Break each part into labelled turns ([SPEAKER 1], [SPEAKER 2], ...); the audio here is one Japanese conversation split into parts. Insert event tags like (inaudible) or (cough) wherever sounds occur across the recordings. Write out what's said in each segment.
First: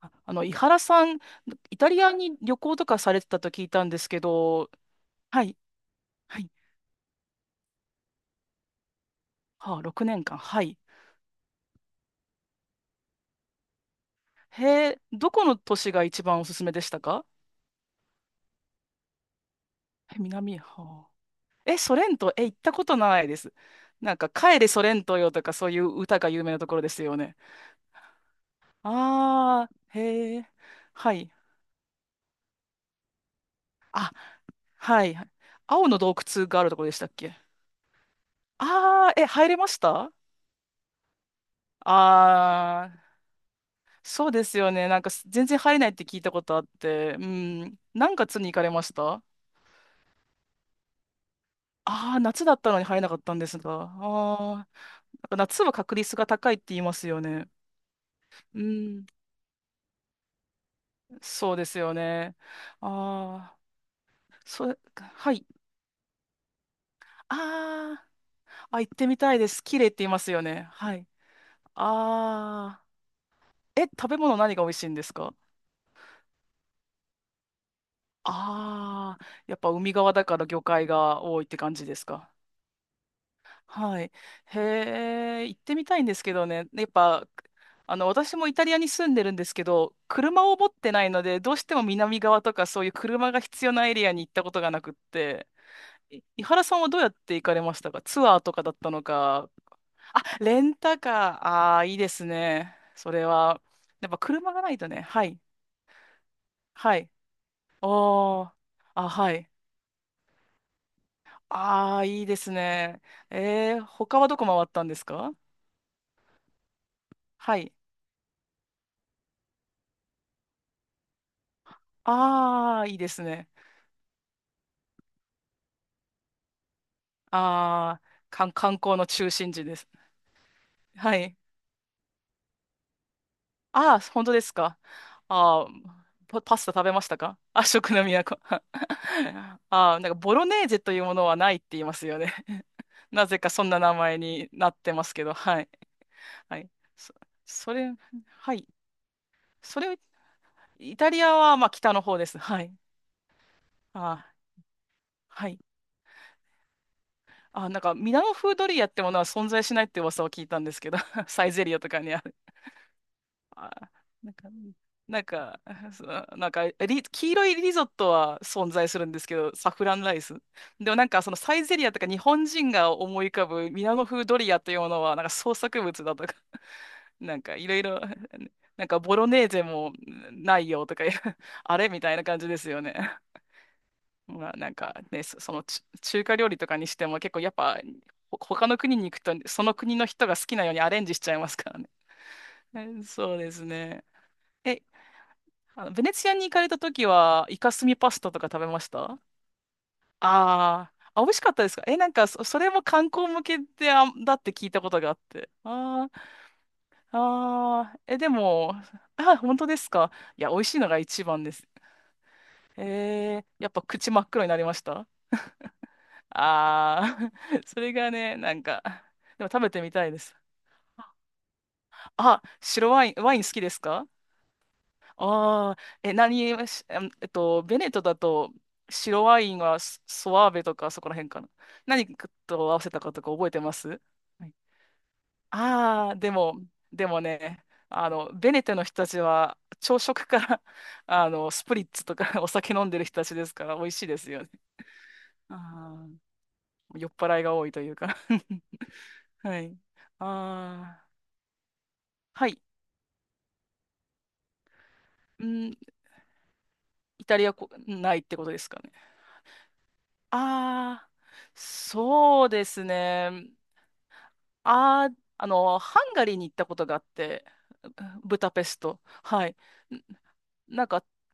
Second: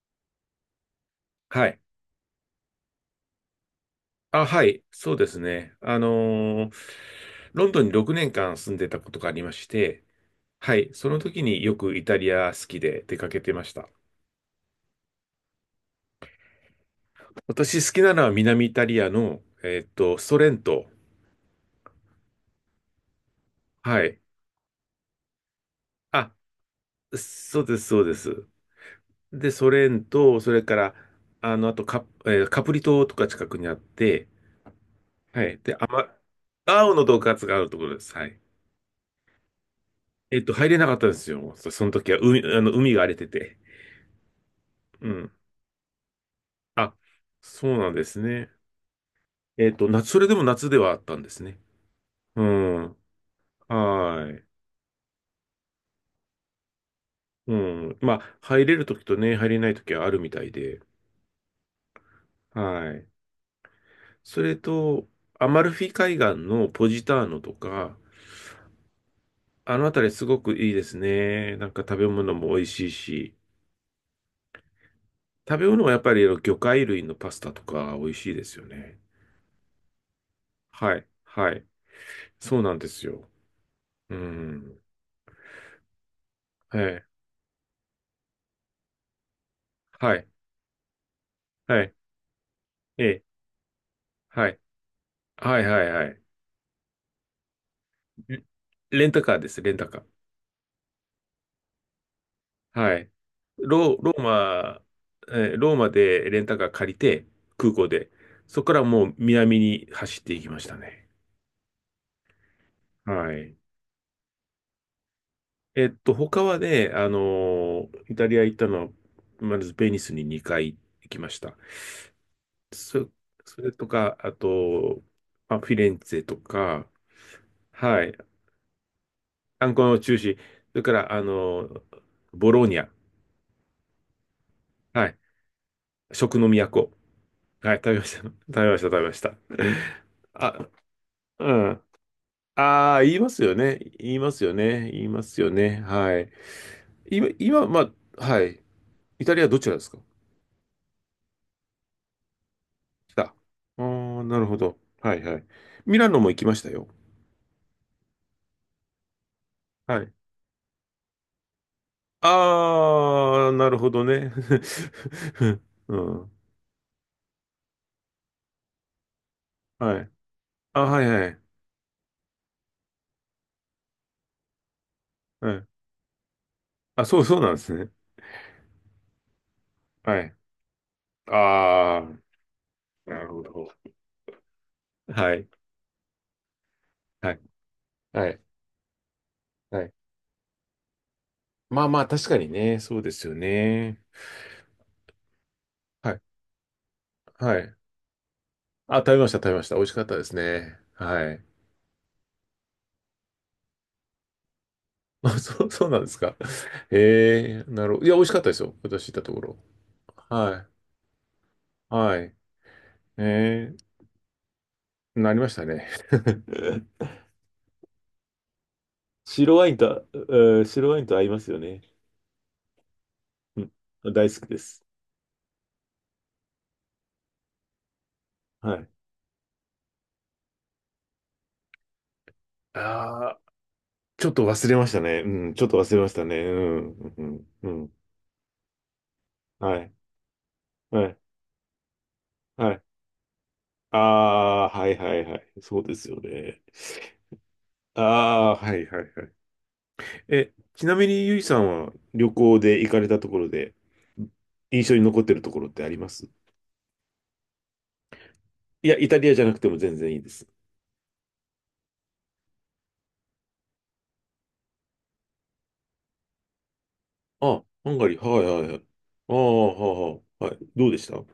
[SPEAKER 1] 井原さん、
[SPEAKER 2] は
[SPEAKER 1] イ
[SPEAKER 2] い。
[SPEAKER 1] タリアに旅行とかされてたと聞いたんですけ
[SPEAKER 2] あ、は
[SPEAKER 1] ど、
[SPEAKER 2] い。そうです
[SPEAKER 1] はい、
[SPEAKER 2] ね。
[SPEAKER 1] はい、
[SPEAKER 2] ロンドンに6年間住んでたことがありまし
[SPEAKER 1] はあ、
[SPEAKER 2] て、
[SPEAKER 1] 6年間、は
[SPEAKER 2] は
[SPEAKER 1] い。
[SPEAKER 2] い。その時によくイタリア好きで出かけてました。
[SPEAKER 1] へえ、どこの都市が一番おすすめでしたか？
[SPEAKER 2] 私好きなのは南イタリアの、
[SPEAKER 1] え、
[SPEAKER 2] ソレン
[SPEAKER 1] 南、
[SPEAKER 2] ト。
[SPEAKER 1] はあ。え、ソレント、え、行ったことないです。
[SPEAKER 2] は
[SPEAKER 1] なん
[SPEAKER 2] い。
[SPEAKER 1] か、帰れソレントよとか、そういう歌が
[SPEAKER 2] あ、
[SPEAKER 1] 有名なところですよね。
[SPEAKER 2] そうです、そうです。で、
[SPEAKER 1] あ
[SPEAKER 2] ソ
[SPEAKER 1] あ、
[SPEAKER 2] レン
[SPEAKER 1] へ
[SPEAKER 2] ト、
[SPEAKER 1] え、
[SPEAKER 2] それから、
[SPEAKER 1] はい。
[SPEAKER 2] あの、あとカ、えーカプリ島とか近くにあっ
[SPEAKER 1] あ、
[SPEAKER 2] て、
[SPEAKER 1] はい。
[SPEAKER 2] はい。で、あ
[SPEAKER 1] 青の
[SPEAKER 2] ま、
[SPEAKER 1] 洞窟があるところで
[SPEAKER 2] 青
[SPEAKER 1] し
[SPEAKER 2] の
[SPEAKER 1] たっ
[SPEAKER 2] 洞
[SPEAKER 1] け？
[SPEAKER 2] 窟があるところです。はい。
[SPEAKER 1] ああー、え、入れました？
[SPEAKER 2] 入れなかったんですよ。その時は海、あの、
[SPEAKER 1] あ
[SPEAKER 2] 海が荒れ
[SPEAKER 1] あ、
[SPEAKER 2] てて。
[SPEAKER 1] そうですよね。なん
[SPEAKER 2] う
[SPEAKER 1] か
[SPEAKER 2] ん。
[SPEAKER 1] 全然入れないって聞いたことあっ
[SPEAKER 2] あ、
[SPEAKER 1] て、う
[SPEAKER 2] そう
[SPEAKER 1] ん。
[SPEAKER 2] なんで
[SPEAKER 1] 何
[SPEAKER 2] す
[SPEAKER 1] 月に
[SPEAKER 2] ね。
[SPEAKER 1] 行かれました？
[SPEAKER 2] えっと、夏、それでも夏ではあったんですね。
[SPEAKER 1] ああー、
[SPEAKER 2] う
[SPEAKER 1] 夏だったの
[SPEAKER 2] ん。
[SPEAKER 1] に
[SPEAKER 2] は
[SPEAKER 1] 入れなかったんですが。あ
[SPEAKER 2] ーい。
[SPEAKER 1] あ、なんか夏は確率が高いって言いますよね。
[SPEAKER 2] うん。まあ、
[SPEAKER 1] う
[SPEAKER 2] 入れるとき
[SPEAKER 1] ん。
[SPEAKER 2] とね、入れないときはあるみたいで。
[SPEAKER 1] そうですよね。
[SPEAKER 2] はい。
[SPEAKER 1] ああ、
[SPEAKER 2] それ
[SPEAKER 1] それ、
[SPEAKER 2] と、
[SPEAKER 1] はい。
[SPEAKER 2] アマルフィ海岸のポジターノとか、
[SPEAKER 1] ああ、あ、行ってみたいです。
[SPEAKER 2] あ
[SPEAKER 1] 綺
[SPEAKER 2] の
[SPEAKER 1] 麗っ
[SPEAKER 2] あ
[SPEAKER 1] て
[SPEAKER 2] た
[SPEAKER 1] 言い
[SPEAKER 2] り
[SPEAKER 1] ま
[SPEAKER 2] す
[SPEAKER 1] す
[SPEAKER 2] ご
[SPEAKER 1] よ
[SPEAKER 2] く
[SPEAKER 1] ね。
[SPEAKER 2] いいで
[SPEAKER 1] は
[SPEAKER 2] す
[SPEAKER 1] い。
[SPEAKER 2] ね。なんか食べ物も美味
[SPEAKER 1] ああ、
[SPEAKER 2] しいし、
[SPEAKER 1] え、食べ物何が美味しいんですか？
[SPEAKER 2] 食べ物はやっぱりあの魚介類のパスタとか美味しいですよね。
[SPEAKER 1] ああー、やっぱ海側だから魚介
[SPEAKER 2] はい。
[SPEAKER 1] が多いっ
[SPEAKER 2] は
[SPEAKER 1] て
[SPEAKER 2] い。
[SPEAKER 1] 感じですか？
[SPEAKER 2] そうなんですよ。
[SPEAKER 1] はい。
[SPEAKER 2] う
[SPEAKER 1] へ
[SPEAKER 2] ん。
[SPEAKER 1] え、行ってみたいんですけどね。
[SPEAKER 2] は
[SPEAKER 1] やっ
[SPEAKER 2] い。
[SPEAKER 1] ぱ、あの、私もイタリアに住んでるんですけど、
[SPEAKER 2] はい。
[SPEAKER 1] 車を持ってないので、どうして
[SPEAKER 2] は
[SPEAKER 1] も
[SPEAKER 2] い。
[SPEAKER 1] 南側とかそういう
[SPEAKER 2] ええ。
[SPEAKER 1] 車が必要なエリアに行った
[SPEAKER 2] は
[SPEAKER 1] こ
[SPEAKER 2] い。
[SPEAKER 1] とがなくって、
[SPEAKER 2] はいはいはい。
[SPEAKER 1] 井原さんはどうやって行かれましたか？ツアー
[SPEAKER 2] レ
[SPEAKER 1] とかだったの
[SPEAKER 2] レンタカーで
[SPEAKER 1] か。
[SPEAKER 2] す、レンタカー。
[SPEAKER 1] あ、レンタカー。ああ、いいですね。
[SPEAKER 2] はい。
[SPEAKER 1] それは。やっ
[SPEAKER 2] ロ
[SPEAKER 1] ぱ
[SPEAKER 2] ー
[SPEAKER 1] 車がない
[SPEAKER 2] マ、
[SPEAKER 1] とね。はい。
[SPEAKER 2] ローマでレンタカー借
[SPEAKER 1] は
[SPEAKER 2] り
[SPEAKER 1] い。
[SPEAKER 2] て、空港で。
[SPEAKER 1] おー。
[SPEAKER 2] そこからも
[SPEAKER 1] あ、
[SPEAKER 2] う
[SPEAKER 1] はい。
[SPEAKER 2] 南に走っていきましたね。
[SPEAKER 1] ああ、いいですね。
[SPEAKER 2] はい。
[SPEAKER 1] 他はどこ回ったんですか？
[SPEAKER 2] えっと、他はね、
[SPEAKER 1] はい。
[SPEAKER 2] イタリア行ったのは、まずベニスに2回行きました。
[SPEAKER 1] ああ、いいで
[SPEAKER 2] そ、
[SPEAKER 1] すね。
[SPEAKER 2] それとか、あと、まあ、フィレンツェとか、
[SPEAKER 1] ああ、
[SPEAKER 2] はい。
[SPEAKER 1] 観光の中心地
[SPEAKER 2] 観
[SPEAKER 1] で
[SPEAKER 2] 光
[SPEAKER 1] す。
[SPEAKER 2] の中心。それから、
[SPEAKER 1] はい。
[SPEAKER 2] ボローニャ。
[SPEAKER 1] ああ、本当ですか。
[SPEAKER 2] はい。
[SPEAKER 1] ああ、
[SPEAKER 2] 食
[SPEAKER 1] パ
[SPEAKER 2] の
[SPEAKER 1] パスタ食
[SPEAKER 2] 都。
[SPEAKER 1] べましたか？ (laughs) あ、
[SPEAKER 2] はい、食
[SPEAKER 1] 食
[SPEAKER 2] べ
[SPEAKER 1] の
[SPEAKER 2] ました。(laughs) 食
[SPEAKER 1] 都。(laughs)
[SPEAKER 2] べました、食べました。
[SPEAKER 1] ああ、なんか
[SPEAKER 2] (laughs)
[SPEAKER 1] ボロネー
[SPEAKER 2] あ、
[SPEAKER 1] ゼというものはな
[SPEAKER 2] う
[SPEAKER 1] いって言
[SPEAKER 2] ん。
[SPEAKER 1] いますよね。(laughs)
[SPEAKER 2] ああ、言い
[SPEAKER 1] な
[SPEAKER 2] ま
[SPEAKER 1] ぜ
[SPEAKER 2] す
[SPEAKER 1] か
[SPEAKER 2] よ
[SPEAKER 1] そん
[SPEAKER 2] ね。
[SPEAKER 1] な名
[SPEAKER 2] 言い
[SPEAKER 1] 前
[SPEAKER 2] ます
[SPEAKER 1] に
[SPEAKER 2] よ
[SPEAKER 1] なっ
[SPEAKER 2] ね。
[SPEAKER 1] て
[SPEAKER 2] 言
[SPEAKER 1] ま
[SPEAKER 2] い
[SPEAKER 1] す
[SPEAKER 2] ま
[SPEAKER 1] けど、
[SPEAKER 2] すよ
[SPEAKER 1] はい。
[SPEAKER 2] ね。はい。
[SPEAKER 1] はい。そ、
[SPEAKER 2] 今、今、
[SPEAKER 1] そ
[SPEAKER 2] ま
[SPEAKER 1] れ、
[SPEAKER 2] あ、は
[SPEAKER 1] は
[SPEAKER 2] い。
[SPEAKER 1] い。
[SPEAKER 2] イタリアどちら
[SPEAKER 1] そ
[SPEAKER 2] ですか？
[SPEAKER 1] れ、イタリアはまあ北の方です。はい。
[SPEAKER 2] 来た。あ
[SPEAKER 1] あ
[SPEAKER 2] あ、
[SPEAKER 1] あ、
[SPEAKER 2] なるほど。はい、はい。
[SPEAKER 1] はい。
[SPEAKER 2] ミラノも行きましたよ。
[SPEAKER 1] ああ、なんかミラノ風ドリアってものは存在しないって
[SPEAKER 2] はい。
[SPEAKER 1] 噂を聞いたんですけど、(laughs) サイゼリアとかには？
[SPEAKER 2] ああ、な
[SPEAKER 1] あ、
[SPEAKER 2] るほど
[SPEAKER 1] な
[SPEAKER 2] ね。
[SPEAKER 1] んか、なんか、
[SPEAKER 2] (laughs)
[SPEAKER 1] (laughs)
[SPEAKER 2] う
[SPEAKER 1] その
[SPEAKER 2] ん。
[SPEAKER 1] なんか黄色いリゾットは存在するんですけど、サフラ
[SPEAKER 2] は
[SPEAKER 1] ン
[SPEAKER 2] い。
[SPEAKER 1] ライス。
[SPEAKER 2] あ、
[SPEAKER 1] でも
[SPEAKER 2] は
[SPEAKER 1] な
[SPEAKER 2] い、
[SPEAKER 1] んか、
[SPEAKER 2] は
[SPEAKER 1] その
[SPEAKER 2] い。
[SPEAKER 1] サイゼリアとか日本人が思い浮かぶミラノ風ドリアというものは、なんか
[SPEAKER 2] は
[SPEAKER 1] 創
[SPEAKER 2] い。
[SPEAKER 1] 作物だとか、
[SPEAKER 2] あ、そ
[SPEAKER 1] (laughs)
[SPEAKER 2] う、
[SPEAKER 1] な
[SPEAKER 2] そう
[SPEAKER 1] ん
[SPEAKER 2] な
[SPEAKER 1] か
[SPEAKER 2] んで
[SPEAKER 1] い
[SPEAKER 2] す
[SPEAKER 1] ろい
[SPEAKER 2] ね。
[SPEAKER 1] ろ、(laughs) なんかボロネーゼも
[SPEAKER 2] はい。
[SPEAKER 1] ないよとか、(laughs) あれみ
[SPEAKER 2] あ
[SPEAKER 1] たいな感じですよね。
[SPEAKER 2] あ、なる
[SPEAKER 1] (laughs)
[SPEAKER 2] ほど。
[SPEAKER 1] まあ、なんかね、
[SPEAKER 2] は
[SPEAKER 1] そ
[SPEAKER 2] い。
[SPEAKER 1] そのち中華料理とかにしても
[SPEAKER 2] は
[SPEAKER 1] 結
[SPEAKER 2] い。
[SPEAKER 1] 構やっぱ、
[SPEAKER 2] はい。
[SPEAKER 1] 他の国に行くと、その
[SPEAKER 2] はい。
[SPEAKER 1] 国の人が好きなようにアレンジしちゃいますから
[SPEAKER 2] まあ
[SPEAKER 1] ね。
[SPEAKER 2] まあ、確かに
[SPEAKER 1] (laughs)
[SPEAKER 2] ね、そうですよ
[SPEAKER 1] そうです
[SPEAKER 2] ね。
[SPEAKER 1] ね。えあの、ベ
[SPEAKER 2] は
[SPEAKER 1] ネ
[SPEAKER 2] い、
[SPEAKER 1] ツィアに行かれた時は、
[SPEAKER 2] は
[SPEAKER 1] イカ
[SPEAKER 2] い。
[SPEAKER 1] スミパスタとか食べまし
[SPEAKER 2] あ、食べ
[SPEAKER 1] た？
[SPEAKER 2] ました、食べました。美味しかったですね。
[SPEAKER 1] あーあ、美
[SPEAKER 2] は
[SPEAKER 1] 味し
[SPEAKER 2] い。
[SPEAKER 1] かったですか？え、なんかそれも観光向けで、あ、だって聞いたことがあっ
[SPEAKER 2] (laughs) あ、
[SPEAKER 1] て。
[SPEAKER 2] そう、そうなんで
[SPEAKER 1] あ
[SPEAKER 2] す
[SPEAKER 1] ー
[SPEAKER 2] か。ええ、
[SPEAKER 1] あ
[SPEAKER 2] な
[SPEAKER 1] ー、
[SPEAKER 2] るほ
[SPEAKER 1] あ
[SPEAKER 2] ど。いや、
[SPEAKER 1] え、
[SPEAKER 2] 美味
[SPEAKER 1] で
[SPEAKER 2] しかったですよ。
[SPEAKER 1] も、
[SPEAKER 2] 私行ったと
[SPEAKER 1] あ、
[SPEAKER 2] ころ。
[SPEAKER 1] 本当ですか？いや、美味
[SPEAKER 2] は
[SPEAKER 1] しいのが一番です。
[SPEAKER 2] い、はい。
[SPEAKER 1] やっ
[SPEAKER 2] え
[SPEAKER 1] ぱ
[SPEAKER 2] え、
[SPEAKER 1] 口真っ黒になりました？
[SPEAKER 2] なりましたね。(laughs)
[SPEAKER 1] ああー、(laughs) それがね、なんか、でも
[SPEAKER 2] 白
[SPEAKER 1] 食
[SPEAKER 2] ワ
[SPEAKER 1] べ
[SPEAKER 2] イン
[SPEAKER 1] てみた
[SPEAKER 2] と、
[SPEAKER 1] いです。
[SPEAKER 2] 白ワインと合いますよね。
[SPEAKER 1] あ、白ワイン、ワイン好
[SPEAKER 2] う
[SPEAKER 1] きで
[SPEAKER 2] ん。
[SPEAKER 1] すか？
[SPEAKER 2] 大好きです。
[SPEAKER 1] ああ、え、何、えしあんえっと、ベネットだと、
[SPEAKER 2] はい。
[SPEAKER 1] 白ワインはスソワーベとかそこら辺かな。何と合わせたかと
[SPEAKER 2] あ
[SPEAKER 1] か
[SPEAKER 2] あ、
[SPEAKER 1] 覚えてます？
[SPEAKER 2] ちょっと
[SPEAKER 1] はい。
[SPEAKER 2] 忘れましたね。うん、ちょっと忘れま
[SPEAKER 1] あ
[SPEAKER 2] し
[SPEAKER 1] あ、
[SPEAKER 2] た
[SPEAKER 1] で
[SPEAKER 2] ね。う
[SPEAKER 1] も、で
[SPEAKER 2] ん、
[SPEAKER 1] も
[SPEAKER 2] うん、
[SPEAKER 1] ね、
[SPEAKER 2] うん。うん。
[SPEAKER 1] あの、ベネテトの人たちは、
[SPEAKER 2] はい、
[SPEAKER 1] 朝食から (laughs)
[SPEAKER 2] はい、
[SPEAKER 1] あの、スプリッツとか (laughs) お
[SPEAKER 2] は
[SPEAKER 1] 酒
[SPEAKER 2] い。
[SPEAKER 1] 飲んでる人たちですから、美味
[SPEAKER 2] あ
[SPEAKER 1] しいですよね。
[SPEAKER 2] あ、はい、はい、はい。そうで
[SPEAKER 1] あ
[SPEAKER 2] すよね。
[SPEAKER 1] あ、酔っ払いが多いという
[SPEAKER 2] あ
[SPEAKER 1] か (laughs)
[SPEAKER 2] あ、はいはいはい。
[SPEAKER 1] はい。
[SPEAKER 2] え、ちな
[SPEAKER 1] ああ、
[SPEAKER 2] みにゆいさんは旅
[SPEAKER 1] は
[SPEAKER 2] 行
[SPEAKER 1] い。
[SPEAKER 2] で行かれたところで、印象に残ってる
[SPEAKER 1] う
[SPEAKER 2] ところっ
[SPEAKER 1] ん、
[SPEAKER 2] てあります？
[SPEAKER 1] イタリアこ、ないってことですか
[SPEAKER 2] い
[SPEAKER 1] ね。
[SPEAKER 2] や、イタリアじゃなくても全然いいです。
[SPEAKER 1] ああ、そうですね。ああ、あの、ハンガリーに行ったことがあって、
[SPEAKER 2] あ、ハンガリー、
[SPEAKER 1] ブ
[SPEAKER 2] はいは
[SPEAKER 1] ダペ
[SPEAKER 2] いは
[SPEAKER 1] ス
[SPEAKER 2] い。
[SPEAKER 1] ト。
[SPEAKER 2] ああ、
[SPEAKER 1] はい。
[SPEAKER 2] はあ、はい。
[SPEAKER 1] なん
[SPEAKER 2] どうで
[SPEAKER 1] か、
[SPEAKER 2] した？うん、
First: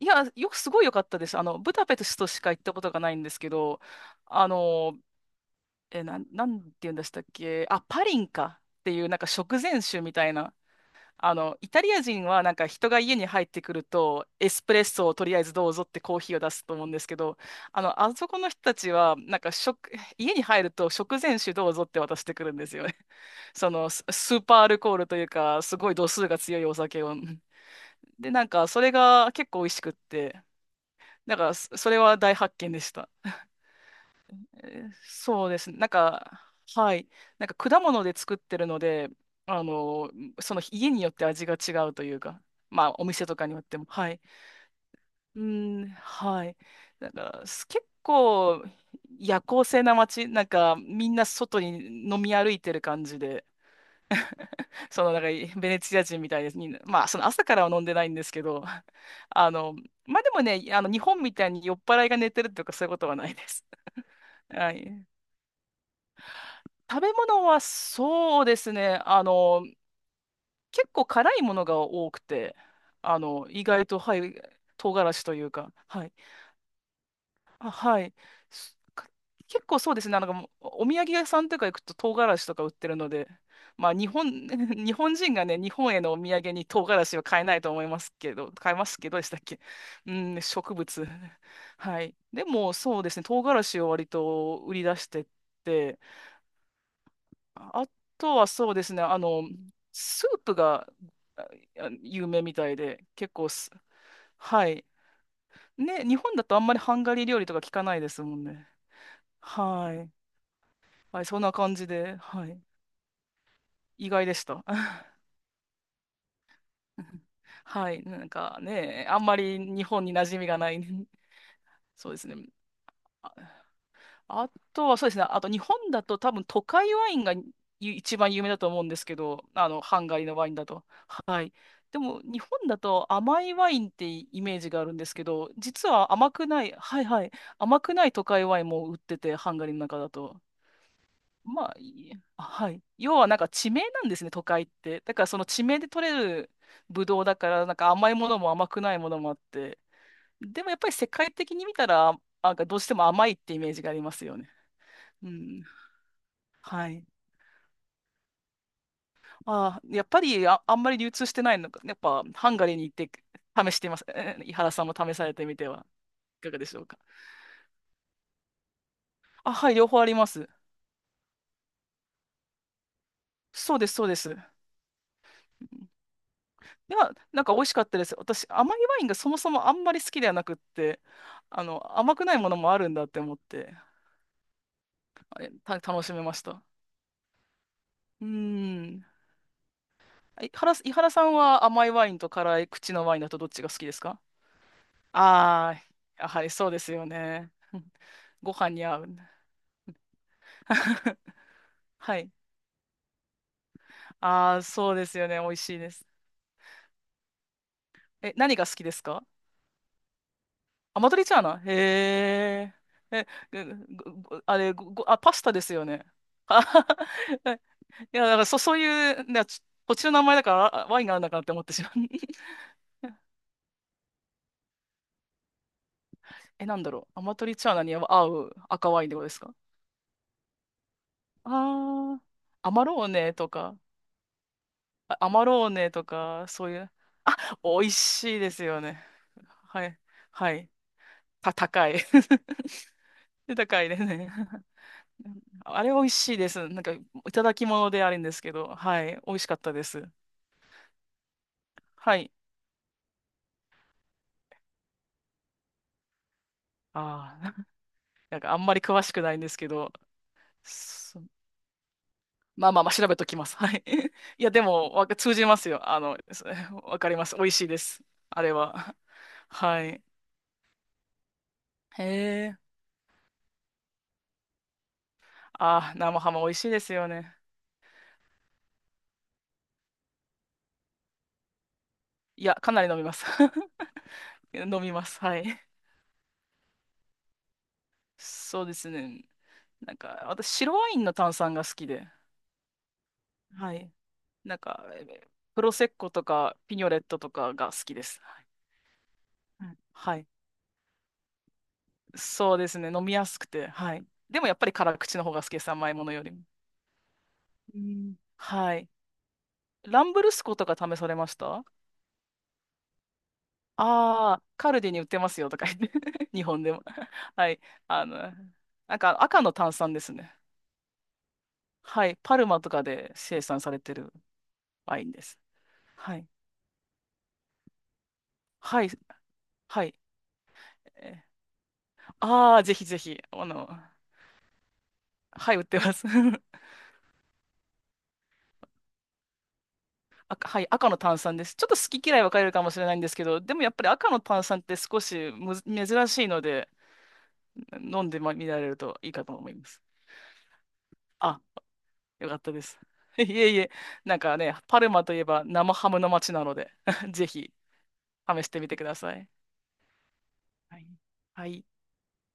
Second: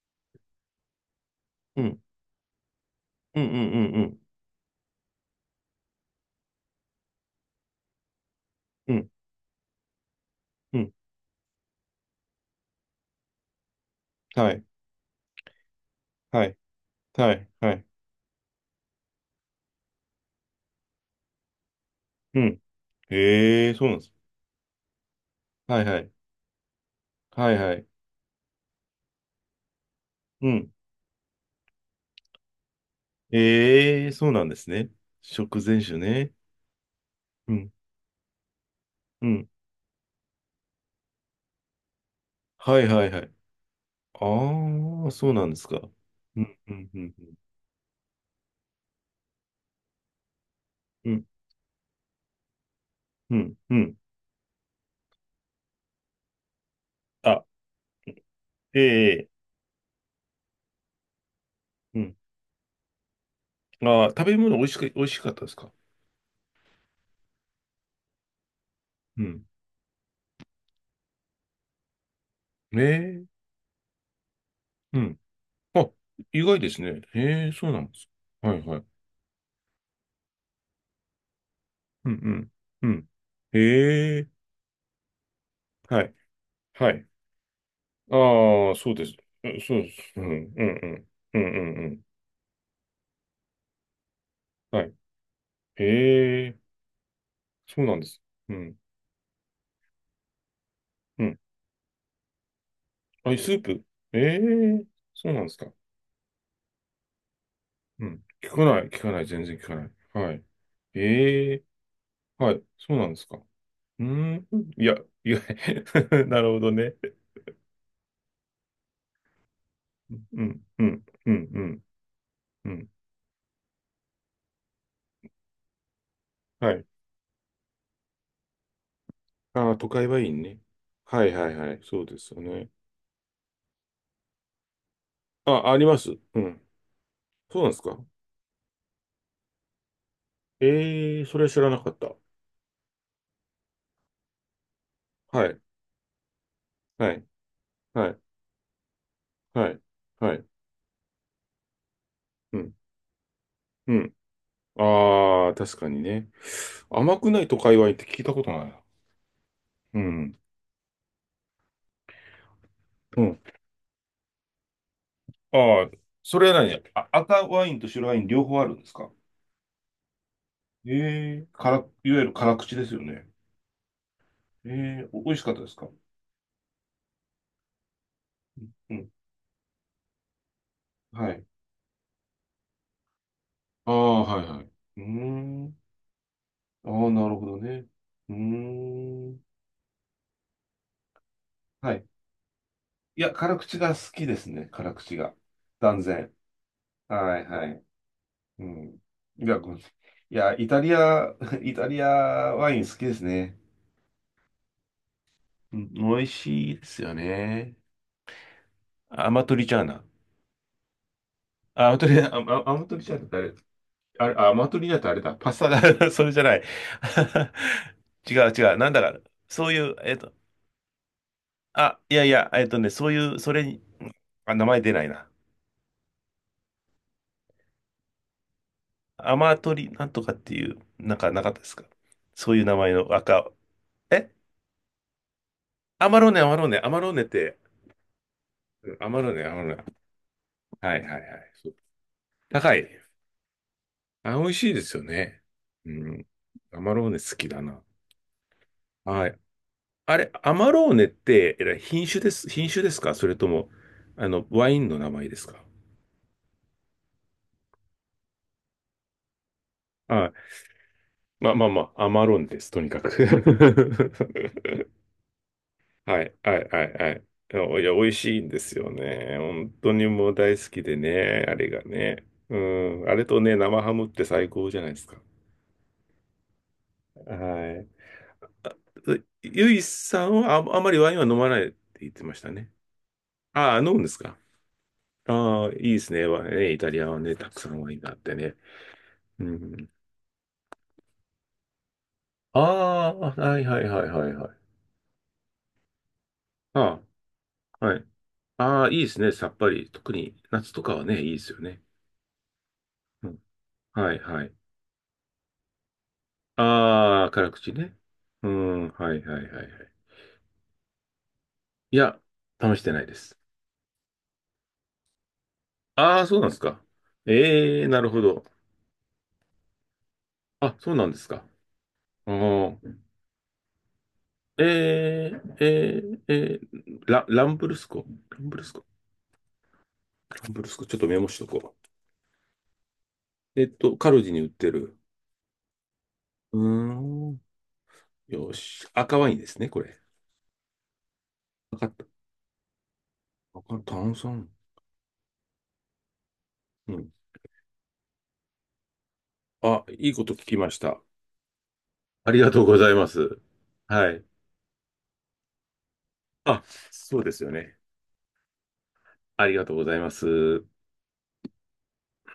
[SPEAKER 1] いや、よくすごい良かったです。あの、ブ
[SPEAKER 2] う
[SPEAKER 1] ダペ
[SPEAKER 2] ん、
[SPEAKER 1] ストしか行ったことがないんです
[SPEAKER 2] うん、う
[SPEAKER 1] けど、
[SPEAKER 2] ん、
[SPEAKER 1] あの、え、なんて言うんでしたっけ？あ、パリンかって
[SPEAKER 2] うん、う
[SPEAKER 1] いう、
[SPEAKER 2] ん、
[SPEAKER 1] なんか食前酒みたいな。
[SPEAKER 2] うん。
[SPEAKER 1] あの、イタリア人はなんか人が家に入ってくると、エ
[SPEAKER 2] は
[SPEAKER 1] ス
[SPEAKER 2] い、
[SPEAKER 1] プレッソをとりあえずどうぞってコーヒーを
[SPEAKER 2] は
[SPEAKER 1] 出
[SPEAKER 2] い、
[SPEAKER 1] すと思うんですけ
[SPEAKER 2] は
[SPEAKER 1] ど、
[SPEAKER 2] い、は
[SPEAKER 1] あ
[SPEAKER 2] い、
[SPEAKER 1] の、あそこの人たちは、なんか家に入ると食前酒どうぞって渡して
[SPEAKER 2] う
[SPEAKER 1] くるん
[SPEAKER 2] ん。
[SPEAKER 1] ですよね。(laughs)
[SPEAKER 2] へ
[SPEAKER 1] そ
[SPEAKER 2] え、そう
[SPEAKER 1] の、
[SPEAKER 2] なん
[SPEAKER 1] ス
[SPEAKER 2] です。
[SPEAKER 1] スーパーアルコールというか、す
[SPEAKER 2] はい
[SPEAKER 1] ごい
[SPEAKER 2] は
[SPEAKER 1] 度
[SPEAKER 2] い、
[SPEAKER 1] 数が強いお酒を。
[SPEAKER 2] はいはい、
[SPEAKER 1] で、なんかそれが結構美味しくって、
[SPEAKER 2] うん。
[SPEAKER 1] だからそれは大発見でした。
[SPEAKER 2] ええ、そうなんですね。
[SPEAKER 1] そう
[SPEAKER 2] 食
[SPEAKER 1] ですね。
[SPEAKER 2] 前
[SPEAKER 1] なん
[SPEAKER 2] 酒ね。
[SPEAKER 1] か、はい。なん
[SPEAKER 2] う
[SPEAKER 1] か
[SPEAKER 2] ん、
[SPEAKER 1] 果物で作ってるので、
[SPEAKER 2] うん。
[SPEAKER 1] あの、その家によって味が違うというか、
[SPEAKER 2] はい
[SPEAKER 1] まあ
[SPEAKER 2] は
[SPEAKER 1] お
[SPEAKER 2] いは
[SPEAKER 1] 店
[SPEAKER 2] い。
[SPEAKER 1] とかによっても、はい。
[SPEAKER 2] ああ、そう
[SPEAKER 1] う
[SPEAKER 2] なんですか。
[SPEAKER 1] ん、
[SPEAKER 2] う
[SPEAKER 1] はい。
[SPEAKER 2] ん、うん、う
[SPEAKER 1] なん
[SPEAKER 2] ん、
[SPEAKER 1] か、結構夜行性な街、なんかみ
[SPEAKER 2] う
[SPEAKER 1] んな
[SPEAKER 2] ん、
[SPEAKER 1] 外に飲み歩いてる感じ
[SPEAKER 2] う
[SPEAKER 1] で、
[SPEAKER 2] ん、うん。
[SPEAKER 1] そのなんかベネチア人みたいですに、まあその
[SPEAKER 2] あ、
[SPEAKER 1] 朝からは飲んでないんですけど、
[SPEAKER 2] ええ、
[SPEAKER 1] あの、まあでもね、あの日本みたいに酔っ
[SPEAKER 2] う
[SPEAKER 1] 払い
[SPEAKER 2] ん。
[SPEAKER 1] が寝てるとかそういうことはないです。
[SPEAKER 2] ああ、食べ物美
[SPEAKER 1] は
[SPEAKER 2] 味しく、美
[SPEAKER 1] い。
[SPEAKER 2] 味しかったですか？
[SPEAKER 1] 食べ物はそうですね。
[SPEAKER 2] う
[SPEAKER 1] あ
[SPEAKER 2] ん。
[SPEAKER 1] の、結構辛いものが多くて、
[SPEAKER 2] え
[SPEAKER 1] あ
[SPEAKER 2] え、
[SPEAKER 1] の、意外と、はい、唐
[SPEAKER 2] う
[SPEAKER 1] 辛
[SPEAKER 2] ん。
[SPEAKER 1] 子というか、
[SPEAKER 2] あ、
[SPEAKER 1] はい。
[SPEAKER 2] 意外ですね。ええ、そ
[SPEAKER 1] あ、
[SPEAKER 2] うなんで
[SPEAKER 1] は
[SPEAKER 2] す。
[SPEAKER 1] い。
[SPEAKER 2] はい
[SPEAKER 1] す
[SPEAKER 2] はい。
[SPEAKER 1] か？結構そうですね。なんかもう、お土産屋さんとか行くと
[SPEAKER 2] う
[SPEAKER 1] 唐辛子
[SPEAKER 2] ん、
[SPEAKER 1] とか売っ
[SPEAKER 2] う
[SPEAKER 1] て
[SPEAKER 2] ん、う
[SPEAKER 1] る
[SPEAKER 2] ん。
[SPEAKER 1] ので、まあ、日
[SPEAKER 2] え
[SPEAKER 1] 本、
[SPEAKER 2] え、
[SPEAKER 1] (laughs) 日本人がね、日本へ
[SPEAKER 2] は
[SPEAKER 1] の
[SPEAKER 2] い、
[SPEAKER 1] お土産に唐
[SPEAKER 2] は
[SPEAKER 1] 辛
[SPEAKER 2] い。
[SPEAKER 1] 子は買えないと思いますけど、
[SPEAKER 2] あ
[SPEAKER 1] 買
[SPEAKER 2] あ、
[SPEAKER 1] えま
[SPEAKER 2] そう
[SPEAKER 1] す
[SPEAKER 2] で
[SPEAKER 1] け
[SPEAKER 2] す。
[SPEAKER 1] どでしたっ
[SPEAKER 2] うん、
[SPEAKER 1] け？
[SPEAKER 2] そうです。
[SPEAKER 1] う
[SPEAKER 2] う
[SPEAKER 1] ん、
[SPEAKER 2] ん、う
[SPEAKER 1] 植
[SPEAKER 2] ん、う
[SPEAKER 1] 物。
[SPEAKER 2] ん、うん、うん。う
[SPEAKER 1] は
[SPEAKER 2] ん。
[SPEAKER 1] い。でも、そうですね。唐辛子を割と売り
[SPEAKER 2] はい。
[SPEAKER 1] 出してて、
[SPEAKER 2] ええ、そう
[SPEAKER 1] あ
[SPEAKER 2] なんです。
[SPEAKER 1] とは
[SPEAKER 2] う
[SPEAKER 1] そう
[SPEAKER 2] ん、
[SPEAKER 1] ですね、あの、スープが
[SPEAKER 2] うん。
[SPEAKER 1] あ有名みたいで、
[SPEAKER 2] あ、
[SPEAKER 1] 結構
[SPEAKER 2] スー
[SPEAKER 1] す、
[SPEAKER 2] プ。え
[SPEAKER 1] は
[SPEAKER 2] え、
[SPEAKER 1] い。
[SPEAKER 2] そうなんですか。
[SPEAKER 1] ね、日本だとあんまりハンガリー料理とか聞かない
[SPEAKER 2] う
[SPEAKER 1] です
[SPEAKER 2] ん。
[SPEAKER 1] もん
[SPEAKER 2] 聞か
[SPEAKER 1] ね。
[SPEAKER 2] ない、聞かない、全然聞かない。
[SPEAKER 1] はい。
[SPEAKER 2] はい。
[SPEAKER 1] はい、そん
[SPEAKER 2] え
[SPEAKER 1] な
[SPEAKER 2] え。
[SPEAKER 1] 感じで、は
[SPEAKER 2] は
[SPEAKER 1] い。
[SPEAKER 2] い、そうなんですか。うー
[SPEAKER 1] 意外でし
[SPEAKER 2] ん、
[SPEAKER 1] た。
[SPEAKER 2] いや、いや、(laughs) なるほどね。
[SPEAKER 1] (laughs) はい。なんかね、あんまり日本に馴染
[SPEAKER 2] う
[SPEAKER 1] みが
[SPEAKER 2] ん、
[SPEAKER 1] ない。
[SPEAKER 2] うん、
[SPEAKER 1] (laughs)
[SPEAKER 2] うん、うん、
[SPEAKER 1] そうですね。
[SPEAKER 2] うん。
[SPEAKER 1] あとはそうですね。あと日本だと多分都
[SPEAKER 2] はい。
[SPEAKER 1] 会ワインが一番有名だと思うんですけど、あ
[SPEAKER 2] ああ、
[SPEAKER 1] の、
[SPEAKER 2] 都
[SPEAKER 1] ハ
[SPEAKER 2] 会
[SPEAKER 1] ンガ
[SPEAKER 2] は
[SPEAKER 1] リ
[SPEAKER 2] い
[SPEAKER 1] ー
[SPEAKER 2] い
[SPEAKER 1] のワイン
[SPEAKER 2] ね。
[SPEAKER 1] だと。
[SPEAKER 2] はい、
[SPEAKER 1] は
[SPEAKER 2] は
[SPEAKER 1] い。
[SPEAKER 2] い、はい、
[SPEAKER 1] で
[SPEAKER 2] そうで
[SPEAKER 1] も
[SPEAKER 2] す
[SPEAKER 1] 日
[SPEAKER 2] よ
[SPEAKER 1] 本
[SPEAKER 2] ね。
[SPEAKER 1] だと甘いワインってイメージがあるんですけど、
[SPEAKER 2] あ、あり
[SPEAKER 1] 実
[SPEAKER 2] ます。
[SPEAKER 1] は甘
[SPEAKER 2] う
[SPEAKER 1] く
[SPEAKER 2] ん。
[SPEAKER 1] ない、はい、はい、
[SPEAKER 2] そうなんで
[SPEAKER 1] 甘
[SPEAKER 2] す
[SPEAKER 1] く
[SPEAKER 2] か。
[SPEAKER 1] ない都会ワインも売ってて、ハンガリーの中だと。
[SPEAKER 2] ええ、それは知
[SPEAKER 1] ま
[SPEAKER 2] ら
[SPEAKER 1] あ、
[SPEAKER 2] な
[SPEAKER 1] い
[SPEAKER 2] かっ
[SPEAKER 1] い、
[SPEAKER 2] た。
[SPEAKER 1] あ、はい。要はなんか地名なんですね、都会って。だからその
[SPEAKER 2] はい、
[SPEAKER 1] 地名で取れるブ
[SPEAKER 2] は
[SPEAKER 1] ドウ
[SPEAKER 2] い、
[SPEAKER 1] だから、なんか
[SPEAKER 2] は
[SPEAKER 1] 甘い
[SPEAKER 2] い、
[SPEAKER 1] ものも甘くないものもあっ
[SPEAKER 2] は
[SPEAKER 1] て。
[SPEAKER 2] い、はい、
[SPEAKER 1] でもやっぱり世界的に見たら、なん
[SPEAKER 2] う
[SPEAKER 1] か
[SPEAKER 2] ん、
[SPEAKER 1] どうしても甘いってイメージがあ
[SPEAKER 2] う
[SPEAKER 1] りま
[SPEAKER 2] ん。
[SPEAKER 1] すよね。う
[SPEAKER 2] ああ、
[SPEAKER 1] ん、
[SPEAKER 2] 確かにね。
[SPEAKER 1] はい。
[SPEAKER 2] 甘くない都会はいいって聞いたことないな。
[SPEAKER 1] あー、
[SPEAKER 2] う
[SPEAKER 1] やっぱ
[SPEAKER 2] ん、
[SPEAKER 1] り、あ、あんまり流通してないのか。やっぱ、ハンガリーに行って
[SPEAKER 2] うん。
[SPEAKER 1] 試してみます。井原さんも試されてみて
[SPEAKER 2] あ
[SPEAKER 1] は、
[SPEAKER 2] あ、そ
[SPEAKER 1] いか
[SPEAKER 2] れ
[SPEAKER 1] が
[SPEAKER 2] は
[SPEAKER 1] でしょ
[SPEAKER 2] 何？
[SPEAKER 1] うか。
[SPEAKER 2] あ、赤ワインと白ワイン両方あるんですか？
[SPEAKER 1] あ、はい、両方あります。
[SPEAKER 2] ええ、から、いわゆる辛口ですよね。
[SPEAKER 1] そうです、そうです。
[SPEAKER 2] ええ、お美味しかったですか？
[SPEAKER 1] いや、なんか美味しかったです。私、甘い
[SPEAKER 2] う
[SPEAKER 1] ワイン
[SPEAKER 2] ん。
[SPEAKER 1] がそもそもあんまり好きではなくって、
[SPEAKER 2] はい。
[SPEAKER 1] あの、甘くないものもあるんだって思って、
[SPEAKER 2] ああ、はいはい。うー
[SPEAKER 1] あれた、
[SPEAKER 2] ん。
[SPEAKER 1] 楽しめました。
[SPEAKER 2] ああ、なるほどね。
[SPEAKER 1] うー
[SPEAKER 2] う
[SPEAKER 1] ん。
[SPEAKER 2] ーん。
[SPEAKER 1] 井原さんは甘い
[SPEAKER 2] はい。
[SPEAKER 1] ワインと辛い口のワイ
[SPEAKER 2] い
[SPEAKER 1] ンだ
[SPEAKER 2] や、
[SPEAKER 1] とどっ
[SPEAKER 2] 辛
[SPEAKER 1] ちが
[SPEAKER 2] 口
[SPEAKER 1] 好きで
[SPEAKER 2] が
[SPEAKER 1] す
[SPEAKER 2] 好
[SPEAKER 1] か？
[SPEAKER 2] きですね。辛口が。
[SPEAKER 1] ああ
[SPEAKER 2] 断
[SPEAKER 1] ー、や
[SPEAKER 2] 然。
[SPEAKER 1] はりそうですよ
[SPEAKER 2] はい
[SPEAKER 1] ね。
[SPEAKER 2] は
[SPEAKER 1] う
[SPEAKER 2] い。
[SPEAKER 1] ん、ご
[SPEAKER 2] う
[SPEAKER 1] 飯に合
[SPEAKER 2] ん。
[SPEAKER 1] う。
[SPEAKER 2] いや、ごめん、いや、イタリア、
[SPEAKER 1] (laughs)
[SPEAKER 2] (laughs) イタリア
[SPEAKER 1] はい。
[SPEAKER 2] ワイン好きですね。
[SPEAKER 1] ああ、そうですよね。美味し
[SPEAKER 2] う
[SPEAKER 1] いで
[SPEAKER 2] ん、美
[SPEAKER 1] す。
[SPEAKER 2] 味しいですよね。
[SPEAKER 1] え、何が好きですか？
[SPEAKER 2] アマトリチャーナ。
[SPEAKER 1] アマトリチャーナ？へ
[SPEAKER 2] アマトリじゃ
[SPEAKER 1] え。
[SPEAKER 2] なくてあれ、
[SPEAKER 1] え、ご、
[SPEAKER 2] あれ、
[SPEAKER 1] ご
[SPEAKER 2] あ、ア
[SPEAKER 1] あ
[SPEAKER 2] マ
[SPEAKER 1] れ、
[SPEAKER 2] トリ
[SPEAKER 1] ご、
[SPEAKER 2] だと
[SPEAKER 1] ご
[SPEAKER 2] あ
[SPEAKER 1] あ、
[SPEAKER 2] れ
[SPEAKER 1] パ
[SPEAKER 2] だ、
[SPEAKER 1] ス
[SPEAKER 2] パ
[SPEAKER 1] タ
[SPEAKER 2] ス
[SPEAKER 1] で
[SPEAKER 2] タ
[SPEAKER 1] すよね。
[SPEAKER 2] だ、(laughs) それじゃ
[SPEAKER 1] (laughs)
[SPEAKER 2] ない。
[SPEAKER 1] あはは、いや、
[SPEAKER 2] (laughs)
[SPEAKER 1] だ
[SPEAKER 2] 違
[SPEAKER 1] から
[SPEAKER 2] う違
[SPEAKER 1] そ
[SPEAKER 2] う、
[SPEAKER 1] う
[SPEAKER 2] なんだ
[SPEAKER 1] い
[SPEAKER 2] か、
[SPEAKER 1] う、ね、
[SPEAKER 2] そうい
[SPEAKER 1] 土
[SPEAKER 2] う、
[SPEAKER 1] 地の
[SPEAKER 2] えっ
[SPEAKER 1] 名
[SPEAKER 2] と、
[SPEAKER 1] 前だからワインがあるのかなって思ってしまう。
[SPEAKER 2] あ、いやいや、えっとね、そう
[SPEAKER 1] (laughs)
[SPEAKER 2] いう、それに、あ、名前出ないな。
[SPEAKER 1] え、なんだろう。アマトリチャーナに合う赤ワインってことで
[SPEAKER 2] ア
[SPEAKER 1] すか？
[SPEAKER 2] マトリなんとかっていう、なんかなかったですか？
[SPEAKER 1] ああ、
[SPEAKER 2] そういう
[SPEAKER 1] ア
[SPEAKER 2] 名
[SPEAKER 1] マ
[SPEAKER 2] 前
[SPEAKER 1] ロー
[SPEAKER 2] の
[SPEAKER 1] ネと
[SPEAKER 2] 赤、
[SPEAKER 1] か、
[SPEAKER 2] え、
[SPEAKER 1] アマローネと
[SPEAKER 2] アマローネ、ア
[SPEAKER 1] か、
[SPEAKER 2] マロー
[SPEAKER 1] そうい
[SPEAKER 2] ネ、ア
[SPEAKER 1] う、
[SPEAKER 2] マローネって、
[SPEAKER 1] 美味しいですよ
[SPEAKER 2] うん、
[SPEAKER 1] ね。
[SPEAKER 2] アマローネ、アマローネ。
[SPEAKER 1] はい。はい。
[SPEAKER 2] はいはいはい。
[SPEAKER 1] た、
[SPEAKER 2] そう、
[SPEAKER 1] 高い。(laughs)
[SPEAKER 2] 高い。
[SPEAKER 1] 高いですね。
[SPEAKER 2] あ、美味しいですよね。
[SPEAKER 1] あ
[SPEAKER 2] う
[SPEAKER 1] れ美味
[SPEAKER 2] ん。
[SPEAKER 1] しいです。
[SPEAKER 2] ア
[SPEAKER 1] なんか、
[SPEAKER 2] マ
[SPEAKER 1] い
[SPEAKER 2] ローネ好
[SPEAKER 1] た
[SPEAKER 2] き
[SPEAKER 1] だ
[SPEAKER 2] だ
[SPEAKER 1] き
[SPEAKER 2] な。
[SPEAKER 1] 物であるんですけど、はい、
[SPEAKER 2] は
[SPEAKER 1] 美
[SPEAKER 2] い。
[SPEAKER 1] 味しかったです。
[SPEAKER 2] あれ、アマローネって、品
[SPEAKER 1] は
[SPEAKER 2] 種で
[SPEAKER 1] い。
[SPEAKER 2] す、品種ですか？それとも、あの、ワインの名前ですか？
[SPEAKER 1] ああ、(laughs) なんかあんまり詳しくないんですけど、
[SPEAKER 2] はい。
[SPEAKER 1] そ
[SPEAKER 2] まあまあまあ、アマローネで
[SPEAKER 1] ま
[SPEAKER 2] す、
[SPEAKER 1] あ
[SPEAKER 2] と
[SPEAKER 1] まあ
[SPEAKER 2] に
[SPEAKER 1] まあ
[SPEAKER 2] か
[SPEAKER 1] 調
[SPEAKER 2] く。
[SPEAKER 1] べときます。はい。(laughs) いや、で
[SPEAKER 2] (laughs)
[SPEAKER 1] も、通じますよ。あの、
[SPEAKER 2] はい、
[SPEAKER 1] そ、
[SPEAKER 2] はい、は
[SPEAKER 1] (laughs)
[SPEAKER 2] い、
[SPEAKER 1] わか
[SPEAKER 2] は
[SPEAKER 1] ります。美味しいで
[SPEAKER 2] い。いや、
[SPEAKER 1] す。
[SPEAKER 2] 美味しい
[SPEAKER 1] あ
[SPEAKER 2] ん
[SPEAKER 1] れ
[SPEAKER 2] ですよ
[SPEAKER 1] は。
[SPEAKER 2] ね。
[SPEAKER 1] (laughs)
[SPEAKER 2] 本
[SPEAKER 1] は
[SPEAKER 2] 当
[SPEAKER 1] い。
[SPEAKER 2] にもう大好きでね、あれが
[SPEAKER 1] へ
[SPEAKER 2] ね。う
[SPEAKER 1] え。
[SPEAKER 2] ん、あれとね、生ハムって最高じゃないですか。
[SPEAKER 1] ああ、生ハム美味しいですよね。
[SPEAKER 2] はい。あ、ゆいさんは、あ、あまりワインは飲まないって言ってまし
[SPEAKER 1] い
[SPEAKER 2] た
[SPEAKER 1] や、
[SPEAKER 2] ね。
[SPEAKER 1] かなり飲みます。
[SPEAKER 2] ああ、飲むんですか？
[SPEAKER 1] (laughs) 飲みます。はい。
[SPEAKER 2] ああ、いいですね。わイねイタリアはね、たくさんワインがあってね。
[SPEAKER 1] そうですね。
[SPEAKER 2] うん。
[SPEAKER 1] なんか、私、白ワインの炭酸が好きで。
[SPEAKER 2] ああー、はい
[SPEAKER 1] は
[SPEAKER 2] はい
[SPEAKER 1] い。
[SPEAKER 2] はいはいはい。
[SPEAKER 1] なんか、プロセッコとかピニョレ
[SPEAKER 2] あ
[SPEAKER 1] ットとかが好
[SPEAKER 2] あ、
[SPEAKER 1] き
[SPEAKER 2] は
[SPEAKER 1] で
[SPEAKER 2] い。
[SPEAKER 1] す。はい。
[SPEAKER 2] ああ、いいですね、さっぱり。特
[SPEAKER 1] はい。
[SPEAKER 2] に夏とかはね、いいですよね。
[SPEAKER 1] そうですね。飲みや
[SPEAKER 2] うん。
[SPEAKER 1] すくて。はい。
[SPEAKER 2] はい
[SPEAKER 1] で
[SPEAKER 2] は
[SPEAKER 1] も
[SPEAKER 2] い。
[SPEAKER 1] やっぱり辛口の方が好きです。甘いものよりも。
[SPEAKER 2] ああ、辛口
[SPEAKER 1] う
[SPEAKER 2] ね。
[SPEAKER 1] ん、
[SPEAKER 2] う
[SPEAKER 1] はい。
[SPEAKER 2] ん、はいはいはいはい。
[SPEAKER 1] ランブルスコとか試されました？あ
[SPEAKER 2] いや、試してないです。
[SPEAKER 1] あー、カルディに売ってますよとか言って。
[SPEAKER 2] ああ、
[SPEAKER 1] (laughs)
[SPEAKER 2] そう
[SPEAKER 1] 日
[SPEAKER 2] なんです
[SPEAKER 1] 本で
[SPEAKER 2] か。
[SPEAKER 1] も。はい。
[SPEAKER 2] ええ、な
[SPEAKER 1] あ
[SPEAKER 2] るほ
[SPEAKER 1] の、
[SPEAKER 2] ど。
[SPEAKER 1] なんか赤の炭酸ですね。
[SPEAKER 2] あ、そうなんですか。
[SPEAKER 1] はい。
[SPEAKER 2] あ
[SPEAKER 1] パルマとか
[SPEAKER 2] ー、
[SPEAKER 1] で生産されてるワインで
[SPEAKER 2] え
[SPEAKER 1] す。
[SPEAKER 2] ー、え
[SPEAKER 1] は
[SPEAKER 2] ー、
[SPEAKER 1] い。
[SPEAKER 2] えー、ランブルスコ。ランブルス
[SPEAKER 1] は
[SPEAKER 2] コ。
[SPEAKER 1] い。はい。
[SPEAKER 2] ランブルスコ。ちょっとメ
[SPEAKER 1] ー
[SPEAKER 2] モしとこ
[SPEAKER 1] ああー、ぜひぜひ。あ
[SPEAKER 2] う。えっ
[SPEAKER 1] の、
[SPEAKER 2] と、カルディに売ってる。
[SPEAKER 1] はい、売ってます。(laughs)
[SPEAKER 2] うーん。よし。赤ワインですね、これ。
[SPEAKER 1] 赤、はい、赤の炭酸です。ちょっと
[SPEAKER 2] 分かっ
[SPEAKER 1] 好き嫌
[SPEAKER 2] た。
[SPEAKER 1] い分かれるかもしれないんですけど、で
[SPEAKER 2] わ
[SPEAKER 1] もやっ
[SPEAKER 2] かん
[SPEAKER 1] ぱり赤
[SPEAKER 2] 炭
[SPEAKER 1] の炭
[SPEAKER 2] 酸。
[SPEAKER 1] 酸って少しむず珍しいので、
[SPEAKER 2] うん。
[SPEAKER 1] 飲んでみられるといいかと思います。
[SPEAKER 2] あ、いいこと聞きました。
[SPEAKER 1] あ、よ
[SPEAKER 2] あ
[SPEAKER 1] か
[SPEAKER 2] り
[SPEAKER 1] っ
[SPEAKER 2] が
[SPEAKER 1] た
[SPEAKER 2] と
[SPEAKER 1] で
[SPEAKER 2] うご
[SPEAKER 1] す。
[SPEAKER 2] ざいま
[SPEAKER 1] (laughs) い
[SPEAKER 2] す。
[SPEAKER 1] えいえ、
[SPEAKER 2] は
[SPEAKER 1] なん
[SPEAKER 2] い。
[SPEAKER 1] かね、パルマといえば生ハムの街なの
[SPEAKER 2] あ、
[SPEAKER 1] で (laughs)
[SPEAKER 2] そう
[SPEAKER 1] ぜ
[SPEAKER 2] ですよ
[SPEAKER 1] ひ
[SPEAKER 2] ね。
[SPEAKER 1] 試してみてください。
[SPEAKER 2] ありがとうございます。
[SPEAKER 1] はい。はい。